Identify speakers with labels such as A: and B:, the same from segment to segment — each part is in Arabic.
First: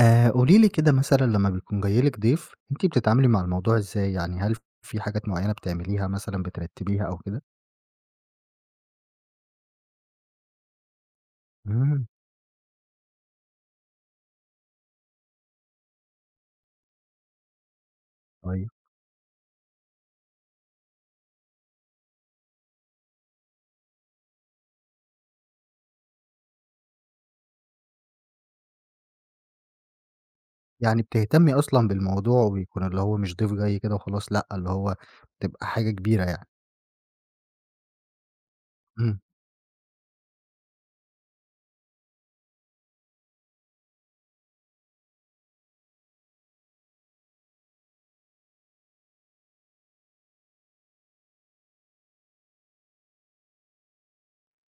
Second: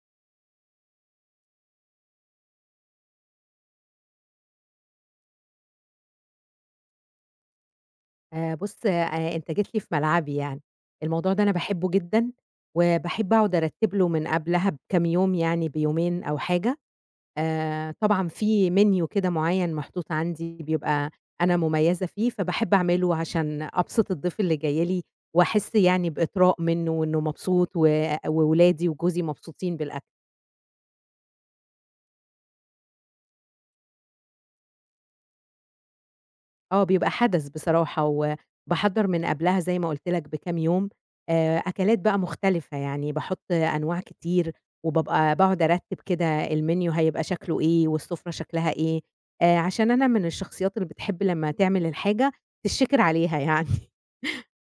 A: قولي لي كده مثلًا لمّا بيكون جاي لِك ضيف، أنتِ بتتعاملي مع الموضوع إزاي؟ يعني هل في حاجات معيّنة بتعمليها مثلًا بترتّبيها أو كده؟
B: بُص، أنت جيت لي في ملعبي يعني، الموضوع ده أنا باحبه
A: إمم،
B: جدًا، وباحب أقعد أرتّب له من قبلها بكام يوم يعني بيومين أو حاجة، طبعًا
A: كويس.
B: في menu كده معيّن محطوط عندي بيبقى أنا مميّزة فيه، فباحب أعمله عشان أبسط الضيف اللي جاي لي، وأحس يعني بإطراء منه وإنه مبسوط و وولادي وجوزي مبسوطين بالأكل.
A: يعني بتهتمي أصلًا بالموضوع ويكون اللي هو مش ضيف جاي كده وخلاص، لأ، اللي هو بتبقى حاجة كبيرة يعني.
B: آه، بيبقى حدث بصراحة، وباحضّر
A: إمم،
B: من قبلها زي ما قُلت لك بكام يوم، أكلات بقى مختلفة، يعني باحُط أنواع كتير، وبابقى باقعد أرتّب كده الmenu هيبقى شكله إيه، والسفرة شكلها إيه، عشان أنا من الشخصيات اللي بتحب لمّا تعمل الحاجة تشّكر عليها يعني.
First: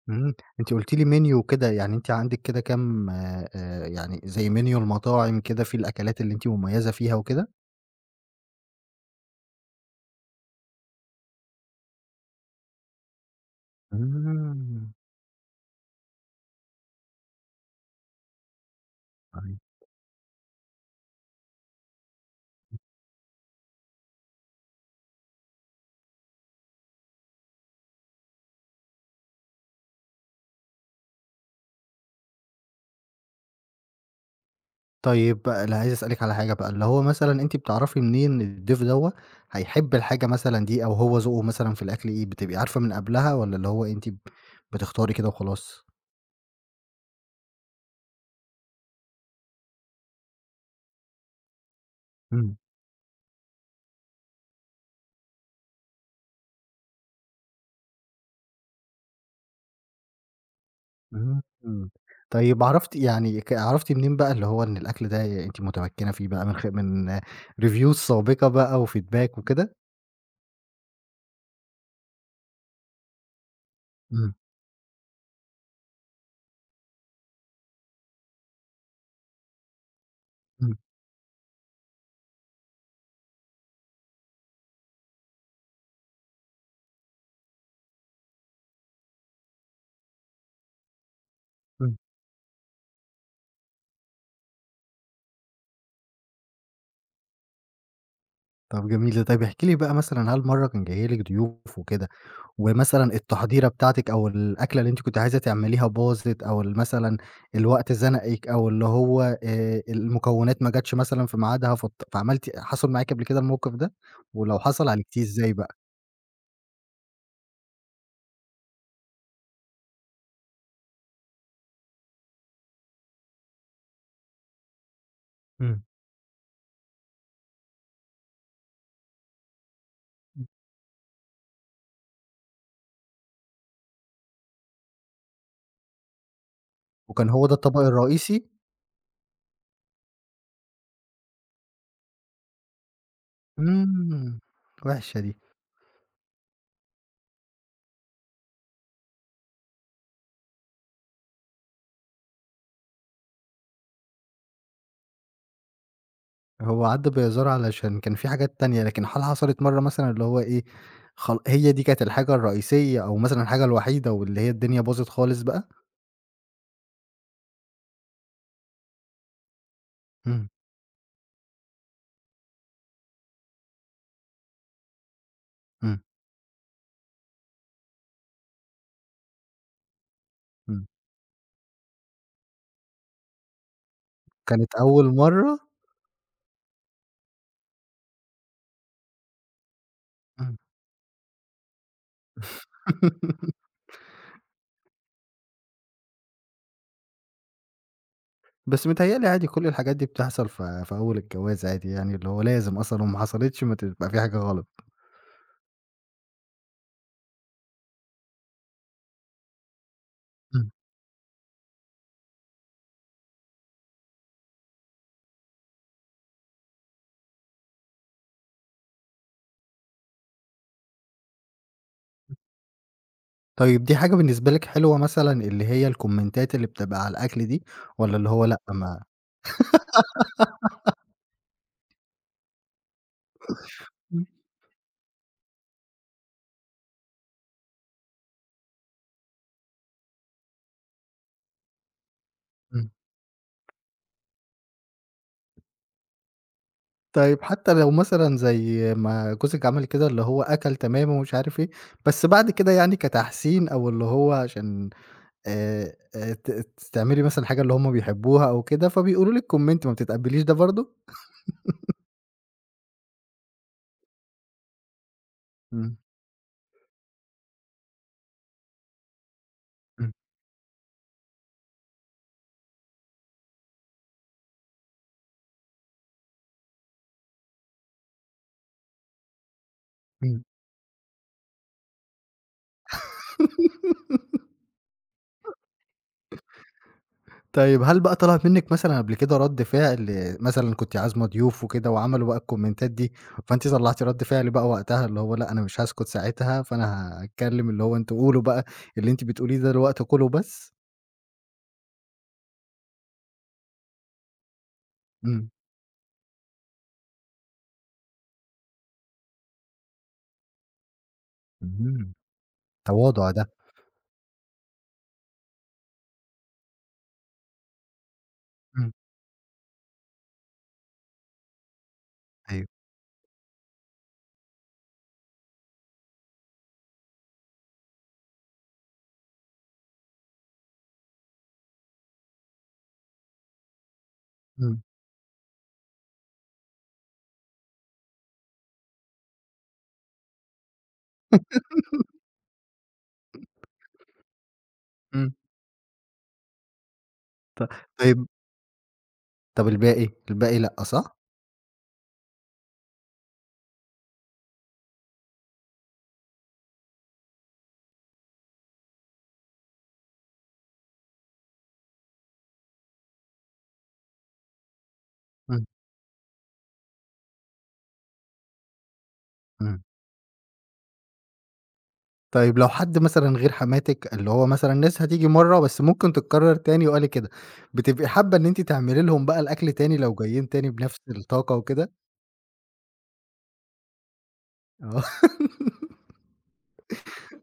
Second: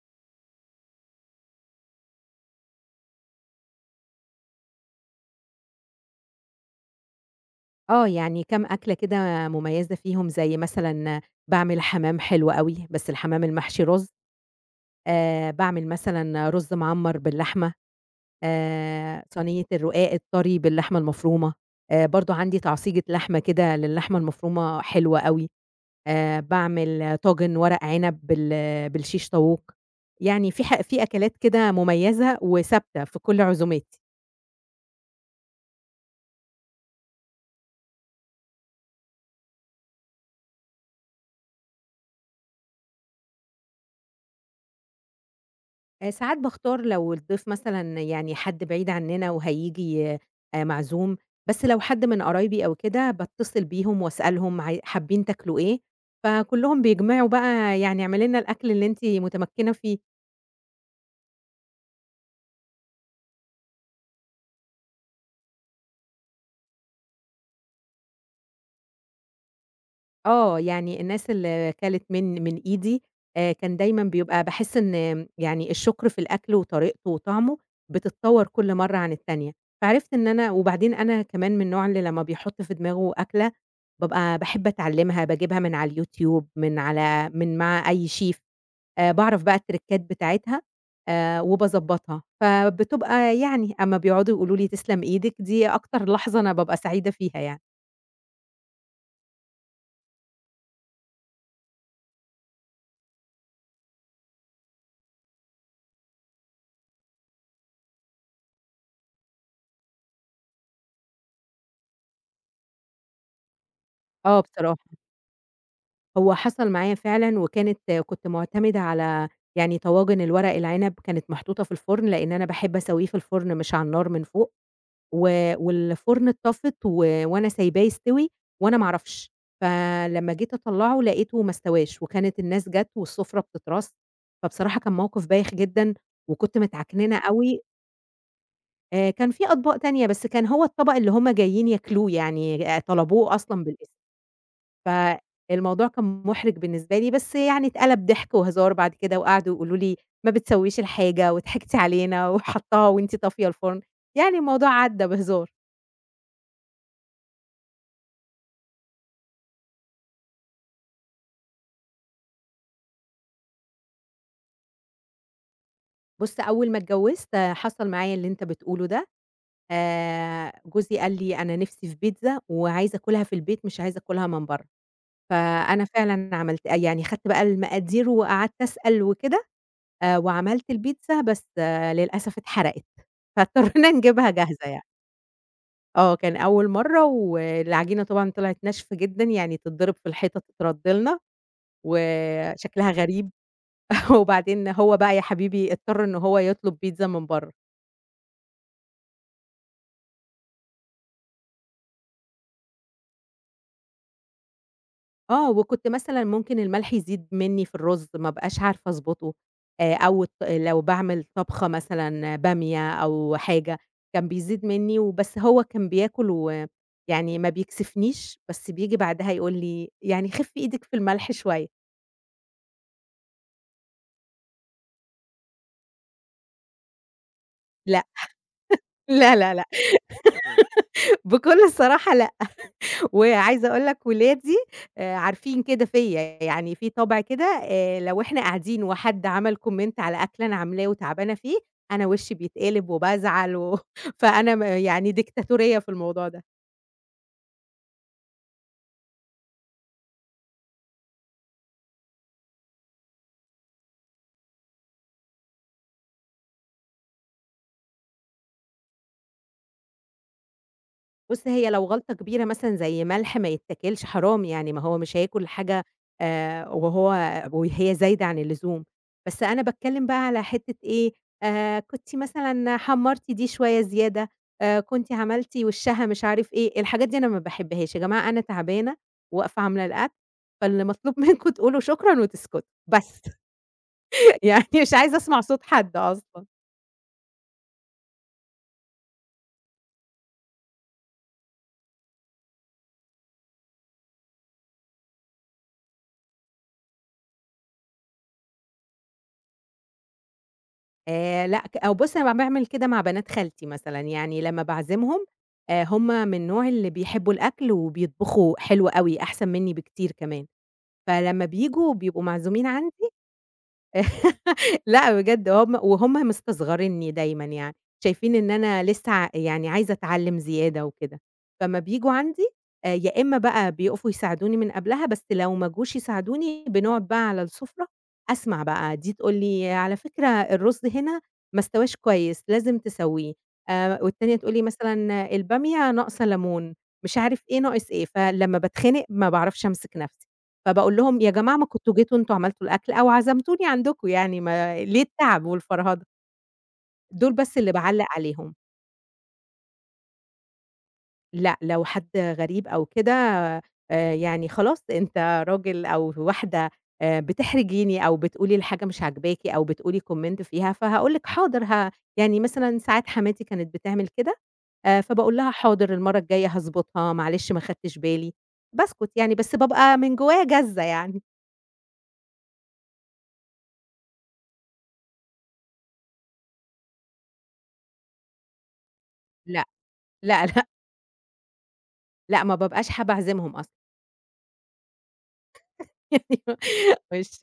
A: إمم. أنتِ قُلتِ لي menu وكده، يعني أنتِ عندِك كده كام يعني زي menu المطاعم كده فيه الأكلات اللي أنتِ مميّزة فيها وكده؟
B: آه، يعني كام أكلة كده مميزة فيهم، زي مثلًا باعمل حمام حلو أوي، بس الحمام المحشي رُز،
A: إمم.
B: باعمل مثلًا رُز معمّر باللحمة. صينية
A: أيوه.
B: الرقاق الطري باللحمة المفرومة، برضه عندي تعصيجة لحمة كده للحمة المفرومة حلوة أوي، باعمل طاجن ورق عنب بالشيش طاووق، يعني في أكلات كده مميزة وثابتة في كل عزوماتي.
A: طيب أنا عايز أسألِك على حاجة بقى، اللي هو مثلًا أنتِ بتعرفي منين إن الضيف دوّة هيحب الحاجة مثلًا دي أو هو ذوقه مثلًا في الأكل إيه، بتبقي عارفة من قبلها والّا اللي هو أنتِ بتختاري كده وخلاص؟
B: ساعات باختار لو الضيف مثلًا يعني حد بعيد عننا وهييجي معزوم، بس لو حد من
A: إمم،
B: قرايبي أو كده باتصل بيهم وأسألهم عاي حابين تاكلوا إيه، فكلّهم بيجمعوا بقى يعني اعملي لنا الأكل اللي أنتِ متمكنة فيه.
A: إمم، طيب عرفتِ يعني عرفتِ منين بقى اللي هو إن الأكل ده أنتِ متمكنة فيه بقى من من reviews سابقة بقى وfeedback وكده؟
B: آه، يعني الناس اللي كَلِت من إيدي كان دايمًا
A: إمم،
B: بيبقى باحس إن يعني الشُكر في الأكل وطريقته وطعمه بتتطوّر كل مرّة عن التانية، فعرفت إن أنا
A: إمم،
B: وبعدين أنا كمان من النوع اللي لمّا بيحُط في دماغه أكلة بابقى باحب أتعلّمها، باجيبها من على اليوتيوب من على من مع أي شيف باعرف بقى التريكات بتاعتها
A: إمم،
B: وباضبّطها، فبتبقى يعني أمّا بيقعدوا يقولوا لي تسلم إيدِك دي أكتر لحظة أنا بابقى سعيدة فيها يعني،
A: طب جميل ده، طيب احكي لي بقى مثلًا هل مرّة كان جاي لِك ضيوف وكده، ومثلًا التحضيرة بتاعتِك أو الأكلة اللي أنتِ كنتِ عايزة تعمليها باظت أو مثلًا الوقت زنقِك أو اللي هو المكونات ما جاتش مثلًا في ميعادها فاضط فعملتِ حصل معاكِ قبل كده الموقف ده؟
B: آه
A: ولو حصل
B: بصراحة.
A: عالجتيه إزاي بقى؟
B: هو حصل معايا فعلًا، وكانت كنت معتمدة على يعني طواجن الورق العنب كانت محطوطة في الفرن، لإن أنا باحب أسويه في الفرن مش على النار من فوق، و
A: إمم.
B: والفرن اتطفت و وأنا سايباه يستوي وأنا ما أعرفش، فلمّا جيت أطلّعه لقيته ما استواش، وكانت الناس جات والسفرة بتترص، فبصراحة كان موقف بايخ جدًا، وكنت متعكننة
A: وكان هو ده
B: أوي،
A: الطبق الرئيسي؟
B: كان في أطباق تانية بس كان هو الطبق اللي هُم جايين ياكلوه يعني طلبوه أصلًا بالاسم.
A: إمم، وحشة دي.
B: فالموضوع كان مُحرِج بالنسبة لي، بس يعني اتقلب ضحك وهزار بعد كده، وقعدوا يقولوا لي: "ما بتسويش الحاجة، وضحكتِ علينا، وحطّاها وأنتِ طافية الفرن." يعني الموضوع عدّى بهزار.
A: هو عدّى بهزار علشان كان في حاجات تانية، لكن هل حصلت مرّة مثلًا اللي هو إيه، خل هي دي كانت الحاجة الرئيسية أو مثلًا الحاجة الوحيدة واللي هي الدنيا باظت خالص بقى؟
B: بُص، أول ما اتجوّزت حصل معايا اللي أنت بتقوله ده،
A: إمم،
B: جوزي قال لي: "أنا نِفْسي في بيتزا وعايز آكلها في البيت، مش عايز آكلها من برّه." فأنا
A: إمم،
B: فعلًا عملت يعني خدت بقى المقادير وقعدت أسأل وكده، وعملت
A: إمم.
B: البيتزا، بس للأسف اتحرقت، فاضطرينا نجيبها جاهزة
A: كانت
B: يعني.
A: أول مرّة؟
B: آه، كان أول مرّة والعجينة طبعًا طلعت ناشفة جدًا، يعني تتضرب في الحيطة
A: إمم.
B: تترَد لنا وشكلها غريب وبعدين هو بقى يا حبيبي اضطر إن هو يطلب بيتزا من برّه.
A: بس متهيأ لي عادي كل الحاجات دي بتحصل في أول الجواز عادي يعني، اللي هو لازم أصلًا لو ما حصلتش ما تبقى في حاجة غلط.
B: آه، وكنت مثلًا ممكن الملح يزيد منّي في الرُز، ما ابقاش عارفة أضبطه أو الط
A: إمم.
B: لو باعمل طبخة مثلًا بامية أو حاجة، كان بيزيد منّي وبس هو كان بياكل ويعني ما بيكسفنيش، بس بييجي بعدها يقول لي: "يعني خِفّي إيدِك في الملح شوية."
A: طيب دي حاجة بالنسبة لِك حلوة مثلًا اللي هي الكومنتات اللي بتبقى على الأكل دي،
B: لأ،
A: والّا اللي هو لأ ما
B: لا، لا، لأ، بكل صراحة لأ. وعايزة أقول لك
A: إمم،
B: ولادي عارفين كده فيّا، يعني في طَبع كده لو إحنا قاعدين وحد عمل comment على أكل أنا عاملاه وتعبانة فيه، أنا وشّي
A: إمم.
B: بيتقلب وبازعل فأنا يعني ديكتاتورية في الموضوع ده.
A: طيب حتى لو مثلًا زي ما جوزِك عمل كده اللي هو أكل تمام ومش عارف إيه، بس بعد كده يعني كتحسين أو اللي هو عشان ت ت تعملي مثلًا حاجة اللي هُم بيحبوها أو كده، فبيقولوا لِك كومنت ما بتتقبليش ده برضه؟
B: بُص، هي لو غلطة كبيرة مثلًا زي ملح ما يتاكلش حرام يعني، ما هو مش هياكل حاجة
A: إمم،
B: وهو وهي زايدة عن اللزوم، بس أنا باتكلم
A: إمم،
B: بقى على حتّة إيه، كنتِ مثلًا حمّرتِ دي شوية زيادة، كنتِ عملتِ وشّها مش عارف إيه، الحاجات دي أنا ما باحبهاش، يا جماعة أنا تعبانة واقفة عاملة الأكل،
A: إمم.
B: فاللي مطلوب منكم تقولوا شكرًا وتسكتوا، بس يعني مش عايزة أسمع صوت حد أصلًا.
A: طيب هل بقى طلع منِّك مثلًا قبل كده رَد فعل مثلًا كنتِ عازمة ضيوف وكده وعملوا بقى الكومنتات دي، فأنتِ طلّعتِ رَد فعل بقى وقتها اللي هو لأ أنا مش هاسكت ساعتها، فأنا هاتكلم اللي هو أنتم قولوا بقى اللي أنتِ بتقوليه ده دلوقتي كُلوا بس؟
B: لأ، ك أو بُص أنا باعمل كده مع بنات خالتي مثلًا، يعني لمّا باعزمهم
A: إمم.
B: هُم من النوع اللي بيحبوا الأكل وبيطبخوا حلو أوي أحسن منّي بكتير كمان، فلمّا بييجوا
A: إمم،
B: بيبقوا معزومين عندي
A: تواضع ده.
B: لأ بجد هُم مستصغرينّي دايمًا يعني، شايفين إن أنا
A: إمم،
B: لسه يعني عايزة أتعلّم زيادة وكده، فأمّا بييجوا عندي
A: أيوه.
B: يا إمّا بقى بيقفوا يساعدوني من قبلها، بس لو ما جوش يساعدوني بنقعد بقى على السفرة أسمع بقى، دي تقول لي: "على فكرة الرز هنا ما استواش كويس، لازم تسويه." والتانية تقول لي
A: إمم،
B: مثلًا: "البامية ناقصة ليمون." مش عارف إيه ناقص إيه، فلمّا باتخنق ما باعرفش أمسك نفسي. فباقول لهم: "يا جماعة ما كنتم جيتوا أنتم عملتوا الأكل أو عزمتوني عندكم يعني ما ليه
A: إمم.
B: التعب والفرهدة؟" دول بس اللي باعلّق
A: طيب
B: عليهم،
A: طب الباقي، الباقي لأ صح؟
B: لأ لو حد غريب أو كده يعني خلاص أنت راجل أو واحدة بتحرجيني أو بتقولي الحاجة مش عاجباكِ أو بتقولي comment فيها، فهاقول لِك حاضر، يعني مثلًا ساعات حماتي كانت بتعمل كده فباقول لها:
A: إمم،
B: "حاضر المرّة الجاية هاضبطها، معلش ما خدتش بالي." باسكت يعني، بس
A: إمم.
B: بابقى من جوايا جازة يعني.
A: طيب لو حد مثلًا غير حماتِك، اللي هو مثلًا الناس هتيجي مرّة بس ممكن تتكرر تاني وقال لي كده، بتبقي حابة إن أنتِ تعملي لهم بقى
B: لأ،
A: الأكل تاني لو
B: لأ،
A: جايين
B: لأ،
A: تاني بنفس الطاقة وكده؟
B: لأ ما بابقاش حابة أعزمهم أصلًا.
A: آه.
B: أيوه مش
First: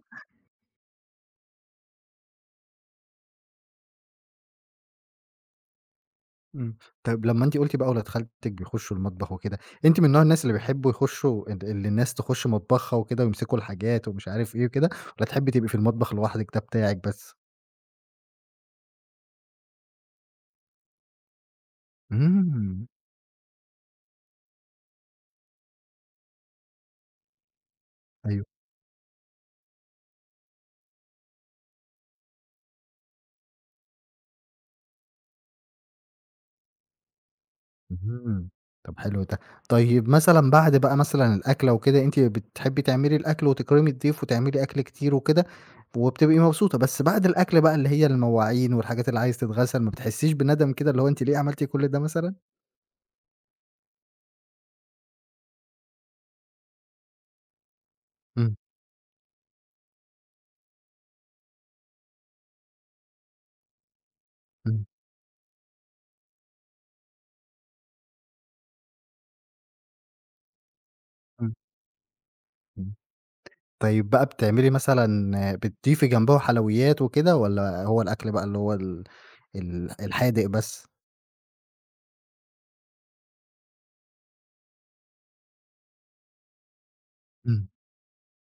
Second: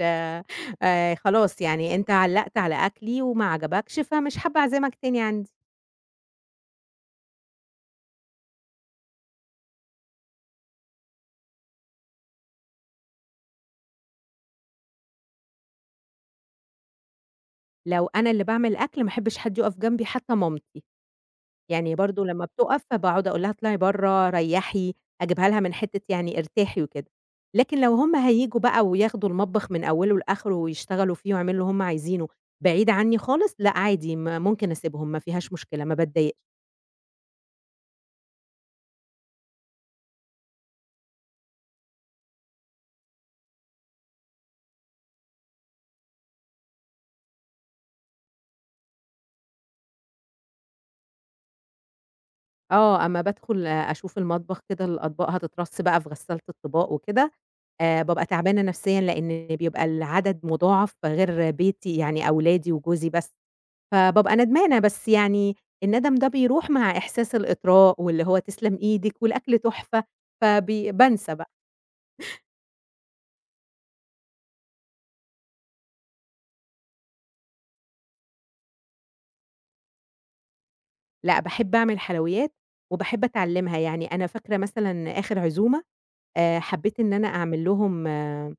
B: خلاص يعني أنت علّقت على أكلي وما عجبكش، فمش حابة أعزمك تاني عندي.
A: إمم. طيب لمّا أنتِ قُلتِ بقى ولاد خالتِك بيخشوا المطبخ وكده، أنتِ من نوع الناس اللي بيحبوا يخشوا ال اللي الناس تخش مطبخها وكده ويمسكوا الحاجات ومش عارف إيه وكده، والّا تحبي تبقي في المطبخ لوحدِك ده بتاعِك بس؟
B: لو أنا اللي باعمل أكل ما احبش حد يُقف جنبي حتى مامتي، يعني برضه لمّا بتُقف
A: إمم.
B: باقعد أقول لها اطلعي برّه، ريّحي، أجيبها لها من حتة يعني ارتاحي وكده. لكن لو هُم
A: أيوه.
B: هييجوا بقى وياخدوا المطبخ من أوله لآخره ويشتغلوا فيه ويعملوا اللي هُم عايزينه بعيد عني خالص، لأ عادي ممكن أسيبهم ما فيهاش مشكلة، ما باتضايقش.
A: اهم، طب حلو ده. طيب مثلًا بعد بقى مثلًا الأكلة وكده، أنتِ بتحبي تعملي الأكل وتكرمي الضيف وتعملي أكل كتير وكده، وبتبقي مبسوطة، بس بعد الأكل بقى اللي هي المواعين والحاجات اللي عايز تتغسل، ما بتحسيش بندم كده اللي هو أنتِ ليه عملتِ كل ده مثلًا؟
B: آه، أمّا بادخل أشوف المطبخ كده الأطباق هتترص بقى في غسالة الطِّباق وكده، بابقى
A: إمم،
B: تعبانة نفسيًا لإن بيبقى العدد مضاعف غير بيتي يعني أولادي وجوزي بس، فبابقى ندمانة
A: إمم،
B: بس يعني الندم ده بيروح مع إحساس الإطراء واللي هو تسلم إيدِك والأكل تحفة، بانسى بقى.
A: إمم، إمم. طيب بقى بتعملي مثلًا آه، بتضيفي جنبه حلويات وكده والّا هو الأكل بقى اللي هو ال ال الحادق بس؟
B: لأ، باحب أعمل حلويات وباحب أتعلّمها، يعني أنا فاكرة مثلًا آخر عزومة حبيت إن أنا أعمل
A: إمم.
B: لهم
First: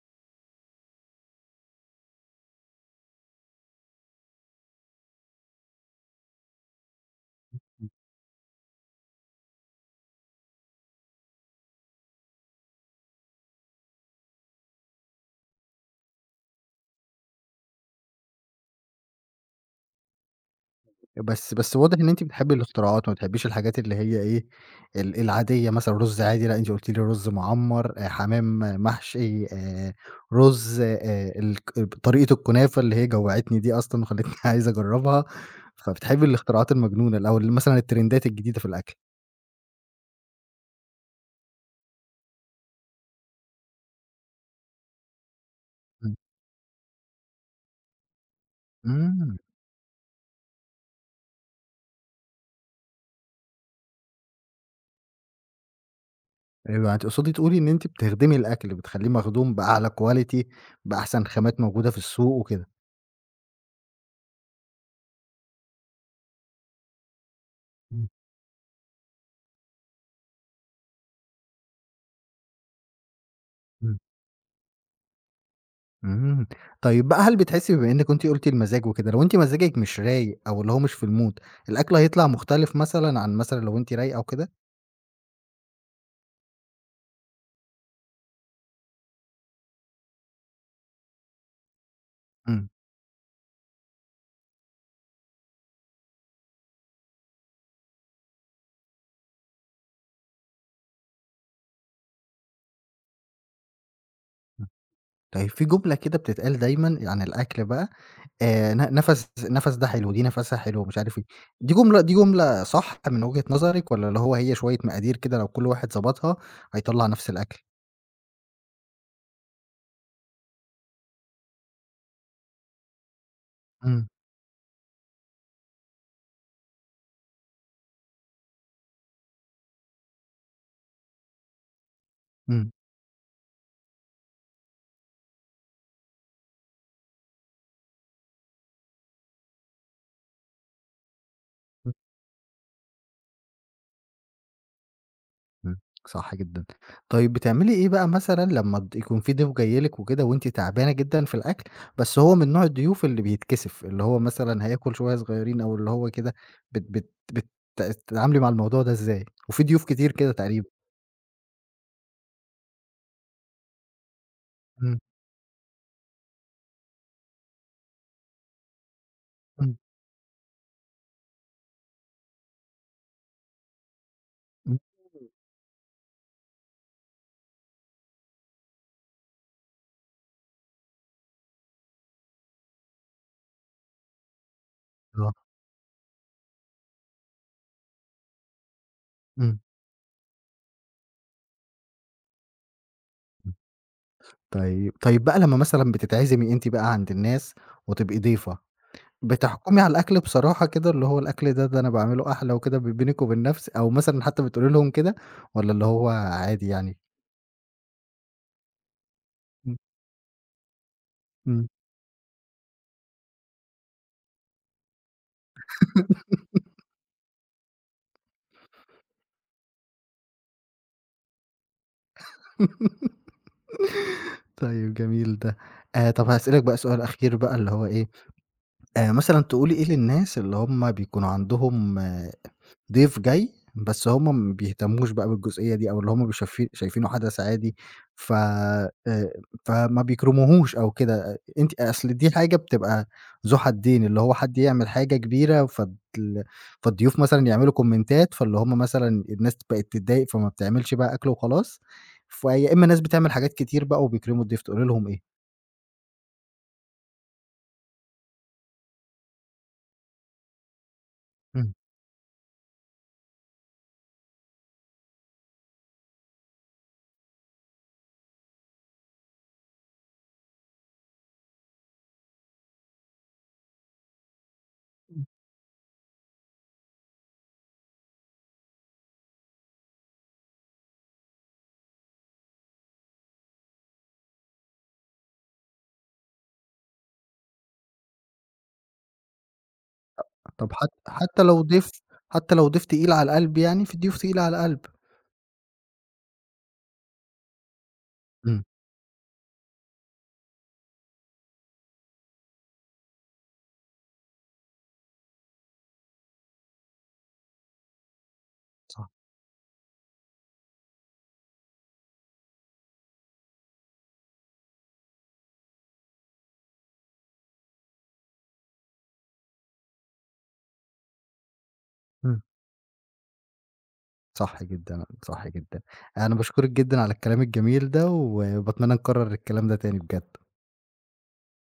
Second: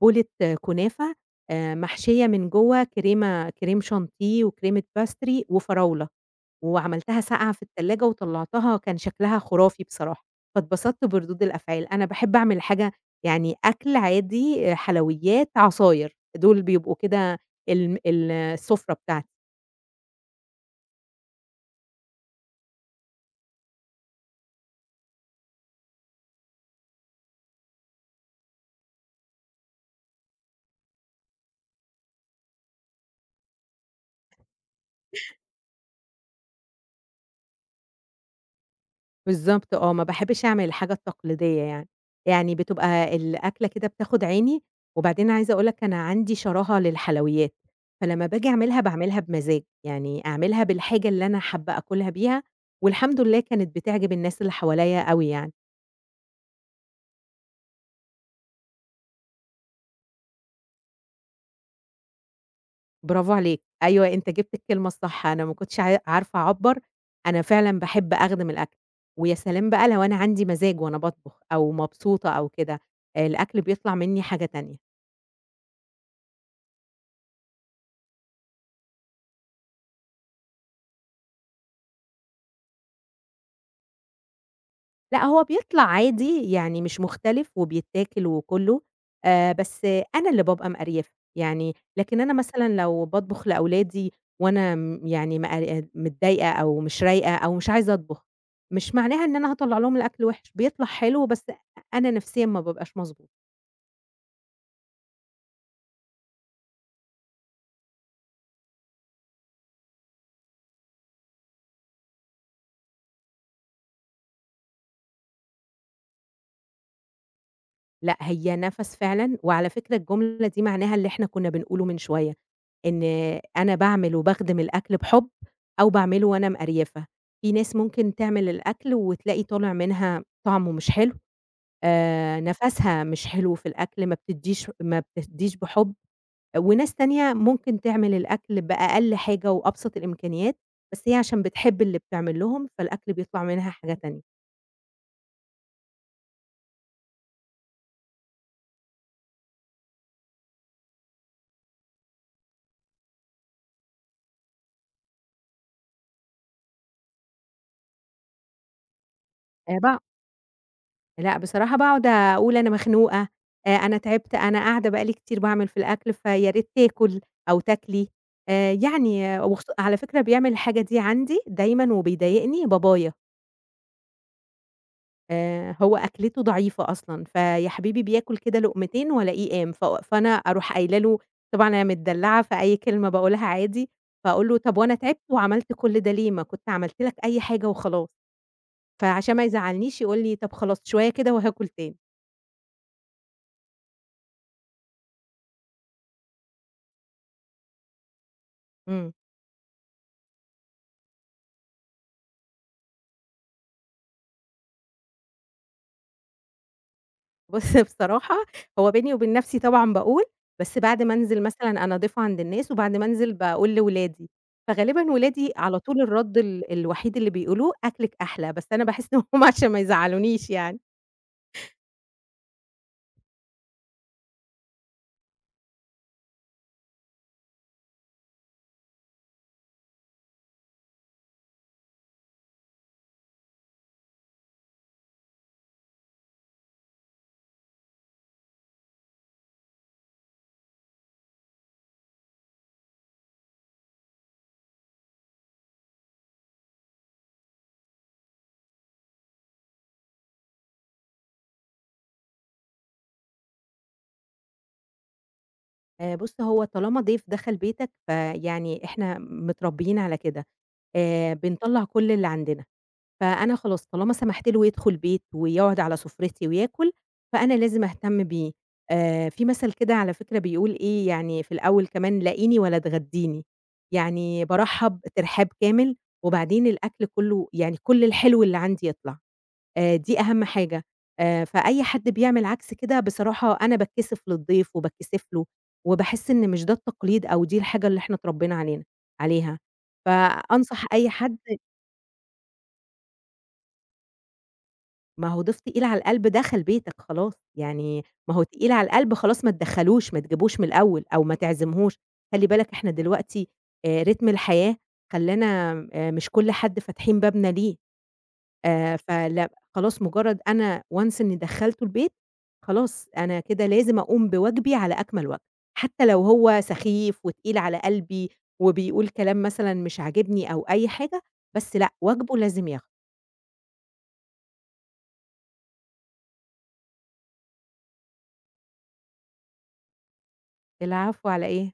B: بولة كنافة محشية من جوّه كريمة كريم شانتيه وكريمة باستري وفراولة، وعملتها ساقعة في التلاجة وطلّعتها كان شكلها خرافي بصراحة، فاتبسطت بردود الأفعال، أنا باحب أعمل حاجة يعني أكل عادي، حلويات، عصاير، دول بيبقوا كده الم ال السفرة بتاعتي.
A: بس واضح إن أنتِ بتحبّي الاختراعات، ما بتحبّيش الحاجات اللي هي إيه، ال العادية مثلًا رُز عادي، لأ أنتِ قُلتِ لي رُز معمّر، حمام محشي، رُز الك طريقة الكنافة اللي هي جوّعتني دي أصلًا وخلّتني عايز أجرّبها، فبتحبّي الاختراعات المجنونة ال أو ال مثلًا الترندات الجديدة في الأكل.
B: بالضبط آه، ما باحبش أعمل الحاجة التقليدية يعني، يعني بتبقى الأكلة كده بتاخد عيني، وبعدين عايزة أقول لك أنا
A: إمم،
B: عندي شراهة للحلويات، فلمّا باجي أعملها باعملها
A: إمم،
B: بمزاج، يعني أعملها بالحاجة اللي أنا حابة آكلها بيها، والحمد لله كانت بتعجب الناس اللي حواليّا أوي يعني،
A: أيوه، يعني تقصدي تقولي إن أنتِ بتخدمي الأكل، بتخلّيه مخدوم بأعلى quality بأحسن خامات موجودة في السوق وكده.
B: برافو عليك، أيوه أنت جِبت الكلمة الصح، أنا ما كنتش عارفة أعبّر، أنا فعلًا
A: إمم،
B: باحب أخدم الأكل، ويا سلام بقى لو أنا عندي مزاج وأنا باطبخ أو مبسوطة أو كده، آه، الأكل بيطلع
A: إمم.
B: مني حاجة تانية.
A: إمم. طيب بقى هل بتحسّي بما إنِّك أنتِ قُلتِ المزاج وكده، لو أنتِ مزاجِك مش رايق أو اللي هو مش في الmood الأكل هيطلع مختلف مثلًا عن مثلًا لو أنتِ رايقة وكده؟
B: لأ، هو بيطلع عادي، يعني مش مختلف وبيتاكل وكُلّه، بس أنا اللي بابقى مقريفة، يعني لكن أنا مثلًا
A: إمم،
B: لو باطبخ لأولادي وأنا يعني متضايقة أو مش رايقة أو مش عايزة أطبخ، مش معناها إن أنا هاطلّع لهم الأكل وِحِش، بيطلع حلو بس أنا نفسيًا ما بابقاش مضبوط.
A: إمم. طيب في جملة كده بتتقال دايمًا عن الأكل بقى ن نَفَس نَفَس ده حلو، دي نَفَسها حلو مش عارف إيه، دي جملة دي جملة صح من وجهة نظرِك والّا اللي هو هي شوية مقادير كده لو كل واحد ضبطها هيطلّع نَفْس الأكل؟
B: لأ، هي نَفَس فعلًا، وعلى فكرة الجملة دي معناها اللي إحنا كنا بنقوله من شوية، إن أنا
A: إمم،
B: باعمل وباخدم الأكل بحُب أو باعمله وأنا مقريفة، في ناس ممكن تعمل الأكل وتلاقي طالع منها طعمه مش حلو،
A: إمم.
B: نَفَسها مش حلو في الأكل، ما بتدّيش بحُب، وناس تانية ممكن تعمل الأكل بأقل حاجة وأبسط الإمكانيات، بس هي عشان بتحب اللي بتعمل لهم، فالأكل بيطلع منها حاجة تانية.
A: إمم، صح جدًا. طيب بتعملي إيه بقى مثلًا لمّا يكون في ضيف جاي لِك وكده وأنتِ تعبانة جدًا في الأكل، بس هو من نوع الضيوف اللي بيتكسف، اللي هو مثلًا هياكل شوية صغيرين أو اللي هو كده، بت بت بت بتتعاملي مع الموضوع ده إزاي؟ وفي ضيوف
B: باع
A: كتير كده تقريبًا.
B: لأ، بصراحة باقعد أقول أنا مخنوقة، أنا تعبت، أنا قاعدة
A: إمم،
B: بقى لي كتير باعمل في الأكل فيا ريت تاكل أو تاكلي، يعني وخصو
A: إمم،
B: على فكرة بيعمل الحاجة دي عندي دايمًا وبيضايقني بابايا،
A: إمم،
B: هو أكلته ضعيفة أصلًا، فيا حبيبي بياكل كده لقمتين والاقيه قام، فأنا أروح قايلة له طبعًا أنا متدلعة فأي كلمة باقولها عادي، فأقول له: "طب وأنا تعبت
A: آه،
B: وعملت كل ده ليه؟ ما كنت عملت لك أي حاجة وخلاص." فعشان ما
A: إمم،
B: يزعلنيش يقول لي: "طب خلاص شوية كده وهاكل تاني."
A: إمم. طيب طيب بقى لمّا مثلًا بتتعزمي أنتِ بقى عند الناس وتبقي ضيفة،
B: إمم.
A: بتحكمي على الأكل بصراحة كده، اللي هو الأكل ده ده أنا باعمله أحلى وكده بينِك وبين نفسِك، أو مثلًا حتى بتقولي لهم كده، والّا اللي هو عادي يعني؟
B: بُص بصراحة هو بيني وبين نَفْسي
A: إمم،
B: طبعًا باقول، بس بعد ما أنزل
A: إمم.
B: مثلًا أنا ضيفة عند الناس، وبعد ما أنزل باقول لولادي، فغالبًا ولادي على طول الرَد الوحيد اللي بيقولوه أكلِك أحلى، بس أنا باحس إن هُم عشان ما يزعّلونيش يعني.
A: طيب جميل ده. طب هاسألِك بقى سؤال أخير بقى اللي هو إيه، مثلًا تقولي إيه للناس اللي هُم بيكونوا عندهم ضيف جاي، بس هُم ما بيهتموش بقى بالجزئية دي أو اللي هُم بيبقوا شايفينه حدث عادي، ف فما بيكرموهوش أو كده، أنتِ أصل دي حاجة بتبقى ذو حدين، اللي هو حد يعمل حاجة كبيرة فالضيوف مثلًا يعملوا كومنتات، فاللي هُم مثلًا الناس بقت تتضايق فما بتعملش بقى أكل وخلاص، فيا إما ناس بتعمل حاجات كتير بقى وبيكرموا الضيف، تقولي لهم إيه؟
B: بُص هو طالما ضيف دخل بيتك، فيعني إحنا متربيين على كده،
A: إمم،
B: بنطلّع كل اللي عندنا. فأنا خلاص طالما سمحت له يدخل بيت ويقعد على سُفرتي وياكل، فأنا لازم أهتم بيه. في مثل كده على فكرة بيقول إيه، يعني في الأول كمان "لاقيني ولا تغدّيني." يعني بارحّب ترحاب كامل، وبعدين الأكل كُلّه يعني كل الحلو اللي عندي يطلع، دي أهم حاجة. فأي حد بيعمل عكس كده بصراحة أنا باتكسف للضيف وباتكسف له، وباحس إن مش ده التقليد أو دي الحاجة اللي إحنا اتربّينا عليها.
A: طب
B: فأنصح أي حد
A: حتى لو ضيف حتى لو ضيف تقيل على القلب يعني، في ضيوف تقيلة على القلب.
B: ما هو ضيف تقيل على القلب دخل بيتك خلاص، يعني ما هو
A: إمم،
B: تقيل على القلب خلاص ما تدخّلوش، ما تجيبوش من الأول أو ما تعزمهوش، خلّي بالك إحنا دلوقتي رتم الحياة خلّانا مش كل حد فاتحين بابنا ليه،
A: صح،
B: فلا خلاص مجرّد أنا once إني دخّلته البيت، خلاص أنا كده لازم أقوم بواجبي على أكمل وجه، حتى لو هو سخيف وتقيل على قلبي وبيقول كلام مثلًا مش عاجبني أو أي حاجة، بس لأ، واجبه
A: إمم.
B: لازم ياخده.
A: صح جدًا، صح جدًا. أنا باشكرِك جدًا على الكلام الجميل ده، وباتمنى نكرر الكلام ده تاني بجد.
B: العفو على إيه؟